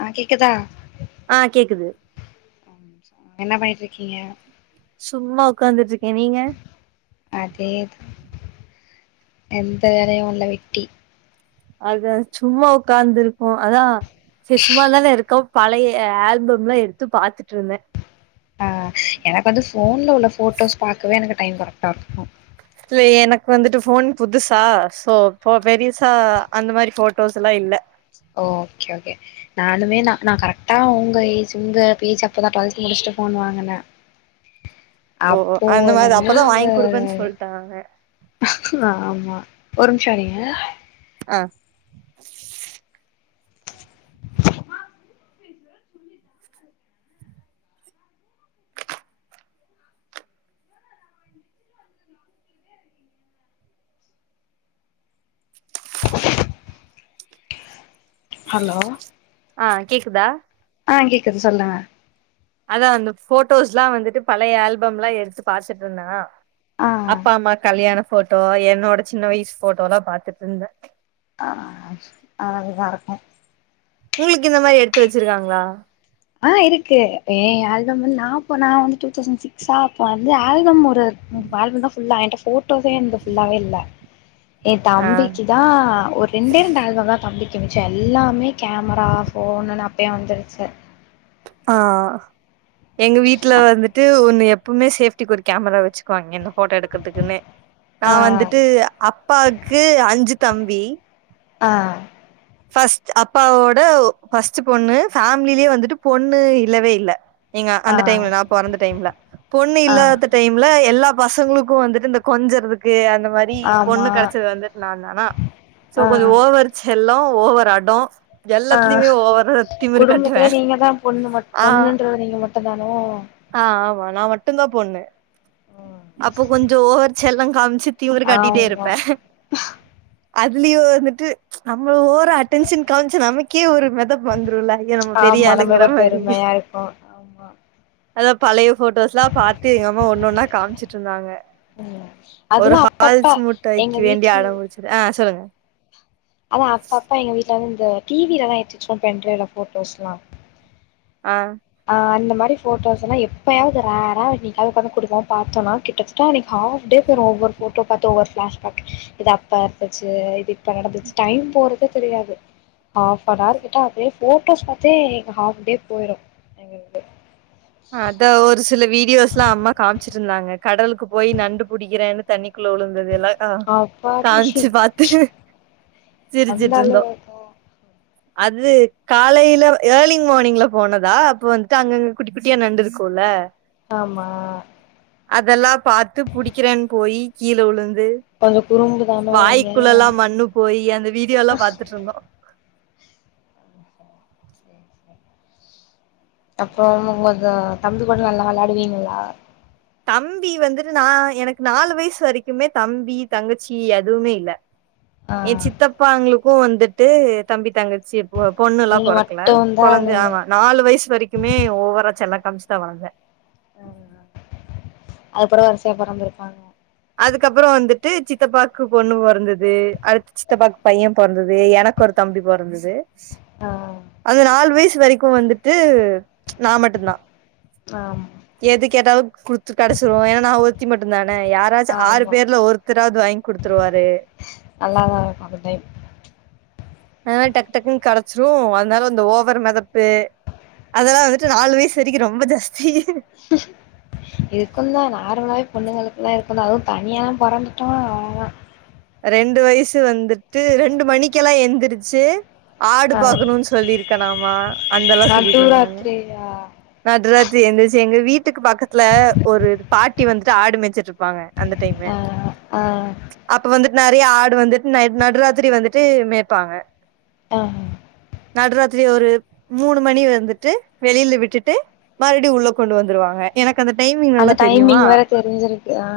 ஆ கேக்குதா ஆ கேக்குது என்ன பண்ணிட் இருக்கீங்க சும்மா உக்காந்துட்ருக்கே நீங்க அதே தா எந்த வேலையு இல்ல வெட்டி அதா சும்மா உக்காந்து இருக்கோ அதா ச்சீ சும்மாதான இருக்கொம் பழைய ஆல்பம்லா எடுத்து பாத்துட் இருந்தே ஆ எனக்கு வந்து ஃபோன்ல உள்ள ஃபோட்டோஸ் பாக்கவே எனக்கு டைம் கரெக்டா இருக்கு இல்ல எனக்கு வந்துட்டு போன் புதுசா சோ பொ பெருசா அந்த மாரி போட்டோஸ்லா இல்ல ஓ ஓகே ஓகே நானுமே நா நா கரெக்டா உங்க ஏஜ் உங்க ஏஜ் அப்பதா டுவெல்த் முடிச்சுட்டு போன் வாங்குனே ஓ அந்த அப்போல மாரி இருந்து அப்பதா வாங்கி குடுப்பேன்னு சொல்ட்டாங்க ஆமா ஒரு நிமிஷோ இருங்க அ ஹலோ ஆ கேக்குதா ஆ கேக்குது சொல்லுங்க அதா அந்த போட்டோஸ்லா வந்துட்டு பழைய ஆல்பம்லா எடுத்து பாத்துட் இருந்தேனா ஆ அப்பா அம்மா கல்யாண போட்டோ என்னோட சின்ன வயசு போட்டோலா பாத்துட் இருந்தே ஆ ச் அழகா இருக்கு உங்ளுக்கு இந்த மாரி எடுத்து வச்சிருக்காங்ளா ஆ இருக்கு ஏ ஆல்பம் வந் நா இப்ப நா வந்துட்டு டூ தெளசண்ட் சிக்ஸகா அப்ப வந்து ஆல்பம் ஒரு து எனக் ஆல்பம் தா ஃபுல்லா என்ட்ட போட்டோஸே என்து ஃபுல்லாவே இல்ல எ ஆ தம்பிக்கு தா ஒரு ரெண்டே ரெண்டு ஆல்பந்தா தம்பிக்கு மிச்ச எல்லாமே கேமரா போனு நா நெறய வந்துருச்சு ஆ எங்க வீட்ல வந்துட்டு ஒன்னு எப் போமே சேஃப்டிக்கு ஒரு கேமரா வச்சுக்குவாங்க என்ன போட்டோ எடுக்குறதுக்குன்னே நா ஆ வந்துட்டு அப் அப்பாக்கு அஞ்சு தம்பி ஆ ஃபர்ஸ்ட் அப்பாவோட ஒ ஃபர்ஸ்ட் பொண்ணு ஃபேமிலிலே வந்துட்டு பொண்ணு இல்லவே இல்ல எங்க ஆ அந்த டைம்ல நா பொறந்த டைம்ல பொண்ணு ஆ இல்லாத டைம்ல எல்லா பசங்களுக்கு வந்துட்டு இந்த கொஞ்சறதுக்கு அந்த மாரி ரி பொண்ணு ஆமா கிெடைச்சது வந்துட்டு நாந்தானா சோ ஆ கொஞ்சோ ஓவர் செல்லோ ஓவர் அடோ ஆ எல்லாத்துலயுமே ஓவரா திமிரு கட்டுவே குடும்பத்துல நீங்க தா பொண்ணு மட் ஆ பொண்ணுன்ற நீங்க மட்டுந்தானோ ஆ ஆமா நா மட்டுந்தா பொண்ணு அப்போ கொஞ்சோ ஓவர் செல்லோ காம்ச்சு திமிரு காட்டிட்டே இருப்பே ப அதுலயு வந்துட்டு நம்ம ஓறா அட்டடென்ஷன் காம்ச்சு நமக்கே ஒரு மெதப்பு வந்துருல ஏ நம்ம ஆமா பெரிய நம்மளுக்கு ஆளுங்கிற ஒரு மாரி பெருமையா இருக்கு ஆமா அதா பழைய போட்டோஸ்லா பாத்து எங்கம்மா ஒன் ஒன்னா காம்ச்சுட்டு இருந்தாங்க ம் ஒரு அதெல்லா அப்பப்ப ஹால்ஸ் எங்க முட்டாய்க்கு வேண்டி வீட்ல அடோம் புடிச்சுது ஆ சொல்லுங்க அதா அப்ப அப்ப எங்க வீட்ல வந்து இந்த டி வியில எல்லா ஏத்தி வச்சிருவோ பென்ட்ரைவ்ல போட்டோஸ்லா ஆ அ அந்த மாரி போட்டோஸ்ல்லா எப்பாவது ரேரா என்னிக்காவது கொண்ட் வந்து குடுக்கோ பாத்தோனா கிட்ட தட்ட அன்னைக்கி ஹாப் டே போயிரு ஒவ்வொரு போட்டோ பாத்து ஒவ்வோரு ஃப்ளாஷ்பேக் பாத்து இது அப்பா இருந்துச்சு இது இப்ப நடந்துச்சு டைம் போறது கூட தெரியாது ஹாப்னார் கிட்ட அப்டியே போட்டோஸ் பாத்தே எங்க ஹாப் டே போயிரு எங்களுக்கு அதா ஒரு சில வீடியோஸ்லா அம்மா காமிச்சிட்டுருந்தாங்க கடலுக்கு போயி நண்டுபுடிக்கிறேன்னு தண்ணிக்குள்ள உழுந்ததெல்லா ஆ அப்பாடி காமிச்சு பாத்து அந்த சிரிச்சுட்டு இருந்தோ அளவுக்கு அது காலையில ஏர்லிங் மார்னிங்ல போனதா அப்ப வந்துட்டு அங்கங் குட்டி குட்டியா நண்டுருக்கோல்ல ஆமா அதெல்லா பாத்து புடிக்கிறேனு போயி கீழே உழுந்து கொஞ்சோ குறும்புதானோ வாயிக்குள்ளலா நீங்க மண்ணு போயி அந்த வீடியோல்லா பாத்துட்டுர்ந்தோ அப்போ ஒங்க தம்பி கூட நல்லா வெள்ளாடுவீங்களா தம்பி வந்துட்டு நா எனக்கு நாலு வயசு வரைக்குமே தம்பி தங்கச்சி எதுவுமே இல்ல ஆ ஏ சித்தப்பாங்களுக்கு வந்துட்டு தம்பி தங்கச்சி ஒ பொண்ணுலா நீங்க பொறக்கல மட்டும்தா கொழந்த நீங்க ஆமா நாலு வயசு வரைக்குமே ஓவரா செல்ல காமிச்சி தா வளந்தே அதுக்கப்பறே வரிசையா பெறந்துருக்காங்க அதுக்கப்றோ வந்துட்டு சித்தப்பாக்கு பொண்ணு பொறந்தது அடுத்து சித்தப்பாக்கு பையே பொறந்தது எனக்கு ஒரு தம்பி பொறந்தது ஆ அது நாலு வயசு வரைக்கு வந்துட்டு நா மட்டுதா ஆம் எது கேட்டாலு குடுத்து கெடச்சிரு ஏனா நா ஒருத்தி மட்டுதானே யாராச்சு ஆறு ஆமா பேர்ல ஒருத் த்தராவது வாங்கி குடுத்துருவாரு நல்லாதாருக்கு அந்த டைம் அதனால டக்கு டக்குன்னு கடச்சிரு அதனால அந்த ஓவர் மெதப்பு அதெல்லா வந்துட்டு நாலு வயசு வரைக்கு ரொம்ப ஜாஸ்தி இதுக்கு தா நார்மலாவே பொண்ணுங்களுக்கு தா இருக்கு தா அதுவு தனியல்லா பொறந்துட்டோ அவ்ளோதா ரெண்டு வயசு வந்துட்டு ரெண்டு மணிக்கெல்லா எந்துருச்சி ஆடு ஆ பாக்கணுன் சொல்லிர்க்கனாமா அந்தெல்லா சொல்லிட்டு இருந்தாங்க யா நட்ராத்திரி எந்துச்சு எங்க வீட்டுக்கு பக்கத்துல ஒரு பாட்டி வந்துட்டு ஆடு மேச்சுட்டு இருப்பாங்க அந்த டைமு ஆ ஆ அப்ப வந்துட்டு நறைய ஆடு வந்துட்டு நைட்டு நடுராத்திரி வந்துட்டு மேப்பாங்க ஆ நடுராத்திரி ஒரு மூணு மணி வந்துட்டு வெளில விட்டுட் ட்டு மறுபடியு உள்ள கொண்டு வந்துருவாங்க எனக்கு அந்த டைமிங் அந்த நல்லா தெரியுமா டைமிங் வேற தெரிஞ்சிருக்கு ஆ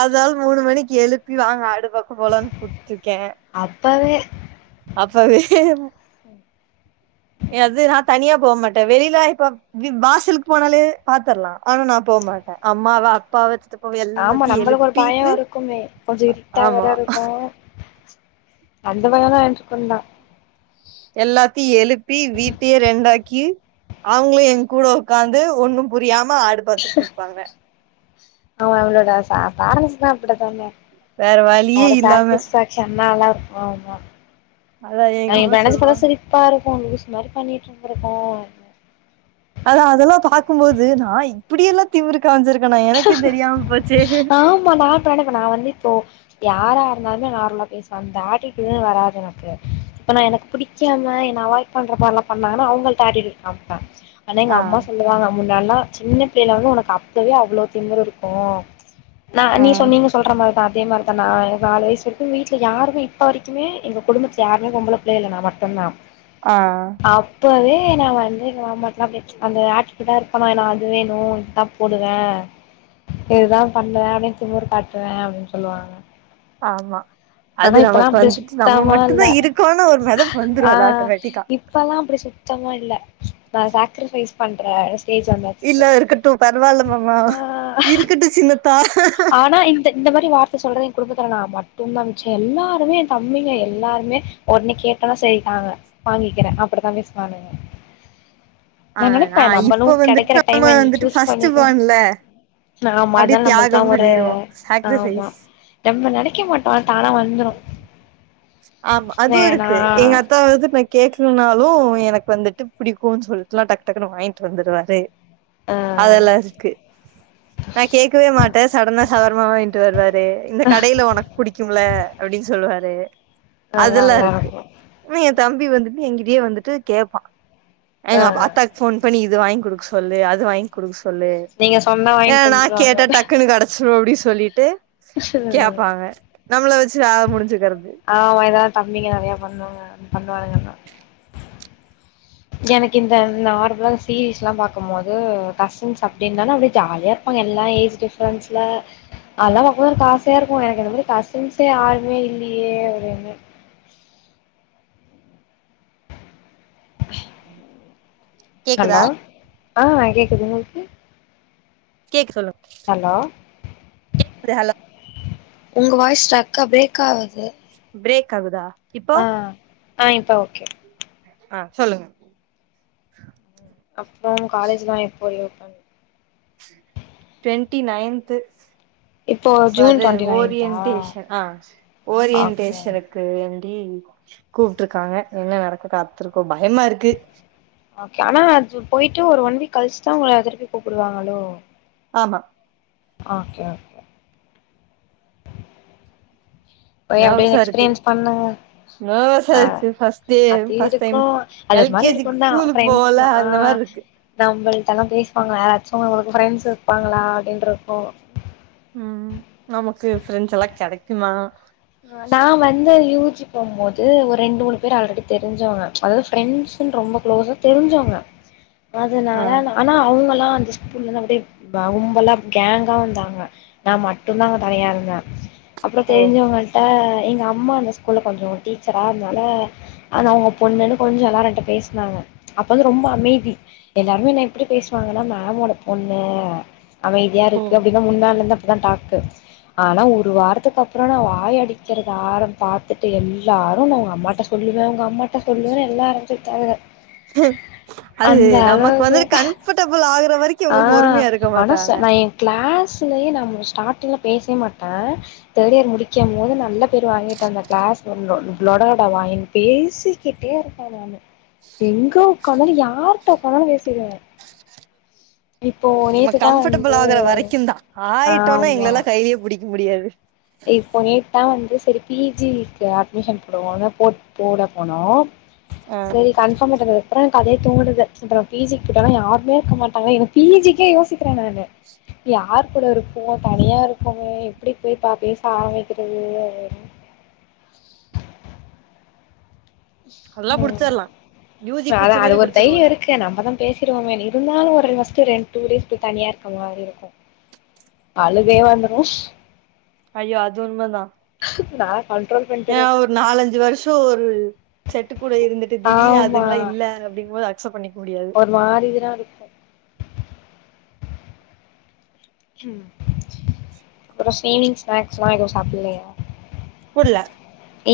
அதனால மூணு மணிக்கி எழுப்பி வாங்க ஆடு பாக்க போலான் கூப்ட்டுருக்கே அப்பவே அப்பவே எதுனா தனியா போ மாட்ட வெளிலா இப்ப வ் வாசலுக்கு போனாலே பாத்தர்லா ஆனா நா போ மாட்டே அம்மாவ அப்பாவ சித்தப் ஆமா நம்மளுக்கு ஒரு பயோ இருக்குமே கொஞ்சோ இருட்டா வேற ஆமா இருக்கு அந்த வேலன்னா ஏஞச்சி பண்லா எல்லாத்தயு எழுப்பி வீட்டயே ரெண்டாக்கி அவுங்களு எய கூட உக்காந்து ஒண்ணு புரியாம ஆடு பாத்துட்டு இருப்பாங்க அவங்க அவுங்களோட பேர்ன்ஸ்தா அப்டித்தாங்க வேற வழியே அவுங்களோட இல்லாம சக்ரிஃபைஸ் அதா எங்க [unintelligible] அம்மா நெனச்சி சொல்லுவாங்க பார்த்தா சிரிப் பாருக்கு லூசு மாரி பண்ணிட்டு இருந்திர்க்கோ அதா அதெல்லா பாக்குபோது நா இப்படியெல்லா திமுரு காமிச்சிருக்கனா எனக்கே தெரியாம போச்சே அ இப்ப நா வந்து இப்போ யாரா இருந்தாலுமே நார்மலா பேசுவ அந்த ஆட்டிட்யூட்குதுன்னு வராது எனக்கு இப்ப நா எனக்கு பிடிக்காம என்ன அவாய்ட் பண்ற மாரிலா பண்ணாங்கன்னா அவுங்களட்ட ஆட்டிட்யூட் காம்ப்ப ஆனா எங்க ஆ அம்மா சொல்லுவாங்க முன்னால்லா சின்ன பிள்ளைல வந்து உனக்கு அப்பவே அவ்ளோ திமிரு இருக்கு நா ஆ நீ சொன்ன நீங்க சொல்ற மாரி அதே மாரிதா நா நாளு வயசு வரைக்கு வீட்டுல யாருமே இப்ப வரைக்குமே எங்க குடும்பத்துல யாருமே பொம்பல இல்லல நா மட்டு தா ஆ அப்பவே நா வந்து எங்க மாமாட்டலா அப்டியே அந்த ஆட்டிட்யூட்டா இருப்பணா நா வந்து இது வேணு இது தா போடுவ இதுதா பண்ணுவ அப்டின்னு திமிரு காட்டுவ அப்படின்னு சொல்லுவாங்க ஆமா ஆனா அது இப்பல்லா நமக்கு அப்டி வந்துட்டு நம்ம சுத்தமா இல்ல மட்டுதா இருக்கோனு ஒரு மெதப்பு வந்துரு ஆ ஆட்டோமேட்டிக்கா இப்பல்லா அப்டி சுத்தமா இல்ல நா சக்ரிஃபைஸ் பண்ற ஸ்டேஜ் வந்தாச்சி ட்டு பரவால்லமாமா இருக்குட்டு சின்ன ஆனா இந்த மாரி வார்த்த சொல்றது எய குடும்பத்துல நா மட்டுதா மிச்ச எல்லாருமே எய தம்பிங்க எல்லாருமே உடனே கேட்டோனா சேரி தாங்க வாங்கிக்கிற அப்புடிதா பேசுவானுங்க நா ஆனா நெனப்ப நம்மளு இப்ப வந்துட்டு கெடைக்கிற நம்ம டைம் வந்துட்டு சூஸ் ஃபர்ஸ்ட் பண்ணிக்குவோ பார்ன்ல நா அப்டியே முதல்ல நம்பளுக்குள்ளா தியாகம் ஒரு பண்ணிருவோ ஆமா சாக்ரிஃபைஸ் நம்ப நெனைக்க மாட்டோ ஆனா தானா வந்துரு ஆமா அதுவு வேணா இருக்கு எங்க அத்த அதாவது நா கேக்குலனாலு எனக்கு வந்துட்டு புடிக்குனு சொல்லிட்டுல்லா டக்கு டக்குன்னு வாங்கிட்டு வந்துருவாரு ஆ அதெல்லா இருக்கு நா கேக்கவே மாட்ட சடனா சவரமா வாங்கிட்டு வருவாரு இந்த கடையில உனக்கு புடிக்கும்ல அப்படின்னு சொல்லுவாரு நல்லா அதெல்லா நல்லா இருக்கு உடனே எய தம்பி வந்துட்டு எங்கிட்டயே வந்துட்டு கேப்பா ஆ எங்க ப அத்தாக்கு போன் பண்ணி இது வாங்கி குடுக்க சொல்லு அது வாங்கி குடுக்க சொல்லு நீங்க சொன்னா ஏ வாங்கிட்டு நா வந்துருவாங்க கேட்ட டக்குன்னு கிடச்சிரு அப்டின்னு சொல்லிட்டு கேப்பாங்க நம்மள வச்சி வேல முடிஞ்சுக்கிறது ஆமா இதாவது தம்பிங்க நெறைய பண்ணுவாங்க பண்ணுவாங்கன்னா எல்லா எனக்கு இந்த நார்மலா சீரீஸ்லா பாக்கும்போது கசின்ஸ் அப்டின்னா தான அப்டியே ஜாலியா இருக் நெனைபா ங்க எல்லா ஏஜ் டிஃப்ரென்ஸில அதல்லா பாக்க போது எனக்கு ஆசையா இருக்கு எனக்கு இந்த மாரி கசின்ஸே யாருமே இல்லியே அப்டின்னு ஹலோ கேக்குதா ஆ கேக்குது உங்களுக்கு கேக் சொல்லுங்க ஹலோ கேக்குது ஹலோ உங்க வாய்ஸ் ஸ்ட்ரக்கா பிரேக் ஆகுது பிரேக் ஆகுதா இப்போ ஆ ஆ இப்ப ஓகே ஆ சொல்லுங்க அப்பற காலேஜ்லா எப்போ லீவ் ட்வெண்ட்டி நையன்த்து இப்போ ச ஜூன் அது டுவெண்ட்டி நைன்தா ஓரியன்டேஷன் ஆ ஓகே ஓரியன்டேஷனக் கு வேண்டி கூப்புற்றுக்காங்க என்ன நடக்க காத்துருக்கோ பயமா இருக்கு ஓகே ஆனா அது போயிட்டு ஒரு ஒன் வீக் கழிச்சுதா உங்கள திருப்பி கூப்பிடுவாங்களோ ஆமா அ அ போய் அப்பிடியே நர்வஸா இருக்கு எக்ஸ்பீரியன்ஸ் பண்ணுங்க நர்வஸா அ இருக்கு ஃபர்ஸ்ட் டே அத்தி ஃபர்ஸ்ட் டைம் இருக்கு அது எல் ஒரு மாரி கே ஜி இருக்கு தா ஸ்கூலுக்கு போவோல ப்ரெண்ஸ்லா ஆ அந்த மாரி இருக்கு நம்மள்ட்டல்லா பேசுவாங்களா ச்சு உங்களுக்கு ஃப்ரெண்ட்ஸ் இருப்பாங்களா அப்பின்ருக்கு ம் நமக்கு ப்ரெண்ட்ஸ் எல்லா கெடைக்குமா டா வந்து யூ ஜி போம்போது ஒரு ரெண்டு மூணு பேர் ஆல்ரெடி தெரிஞ்சவங்க அதாவது ஃப்ரெண்ட்ஸ் ன்று ரொம்ப க்ளோசு தெரிஞ்சவங்க ஆ அதனால நா ஆனா அவ்ங்கல்லா அந்த ஸ்கூல்ல இந்து அப்டியே ரொம்பல்லா கேங்கா வந்தாங்க நா மட்டு தா அங்க தனியா இருந்த அப்றோ ஓ தெரிஞ்சவங்க ட எங்க அம்மா அந்த ஸ்கூல்ல கொஞ்சோ டீச்சரா அன்னால ஆனா அவங்க பொண்ணுன் கொஞ்ச எல்லாரு என்ட பேஸ்னாங்க அப் வந்து ரொம்ப அமைதி எல்லாருமே என்ன எப்டி பேசுவாங்கன்னா மேமோட பொண்ணு அமைதியா ஓ இருக்கு அப்டின்னா முன்னால இருந்து அப்டிதா டாக்கு ஆனா ஒரு வாரத்துக்கு அப்புறோ நா வாய்அடி க்கிறத ஆரம் பாத்துட்டு எல்லாரு நா உங்க அம்மாட்ட சொல்லுவே உங்க அம்மாட்ட சொல்லுவே எல்லாரு ஆரம்ச் ட்டாங்க அது நமக்கு வந்து கம்ஃபர்டபுள் ஆகுற வரைக் ஆ ஆனா ச நா எ கிளாஸ்லயே நா ஸ்டார்ட்டிங்ல பேசவே மாட்டே தேர்ட் இயர் முடிக்கும் போது நல்ல பேர் வாங்கிட்டே அந்த கிளாஸ் லொடலொட வாய்ன் பேசிக்கிட்டே இரு பே நானு எங்க உக்காந்தாலு யார்ட்ட உக்காந்தாலு பேசிறுவே நம்ம நேத்துதா கம்ஃபர்டபிள் வந்து ஆகுற வரைக்கு தா ஆயிட்டோன்னா ஆமா எங்களெல்லா கையிலே புடிக் முடியாது இப்போ நேத் தா வந்து சரி பி ஜி க்கு அட்மிஷன் போடுவோன் போட் போட போனோ ஆ சரி கன்ஃபார்ம் ஆயிட்ட அப்றோ எனக்கு அதே தோனுது அப்றோ பி ஜிக் போட்டாங்னா யாருமே இருக்க மாட்டாங்க எனக்கு பி ஜிக்கே யோசிக் க்ற நானு யார் கூட இருப்போ தனியா இருக்கமே எப்டி போய் ப்ப பேச ஆரம்பிக்கறது நல்லா ம் புடிச்சிர்லா யூஜி ஆனா புடிச்ச அது மாரி ஒரு தைரியோ புடிச்சிருவல்ல இருக் கு நம்ப தா பேசிருவோமே இருந்தாலு ஒரு ஃபர்ஸ்ட் ரெண் டூ டேஸ்கு தனியா இருக்க மாரி இருக்கு அழுகையே வந்துரு ஐயோ அது உண்மதா நா கண்ட்ரோல் ஏன்னா பண்ட்டுரு ஒரு நாலஞ்சு வருஷோ ஒரு செட்டு கூட இருந்துட் டு திடீர்னு ஆமா அதுங்கல்லா இல்ல அப்டிங் போது அக்சப்ட் பண்ணிக் முடியாது மாரி தா இருக் அப்புறோ ஈவ்னிங் ஸ்நாக்ஸ்ல்லா எது சாப்பலையா புர்ல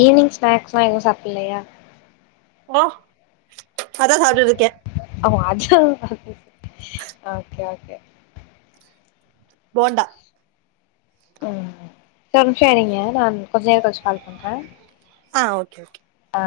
ஈவ்னிங் ஸ்நாக்ஸ்லா எது சாப்புலையா ஓ அதா சாப்ட்டுட்ருக்கே ஓ அதா ஓகே ஓகே போண்டா ம் ஒரு நிமிஷ இருங்க நா கொஞ்ச நேர கழிச் கால் பண்றே ஆ ஓகே ஓகே ஆ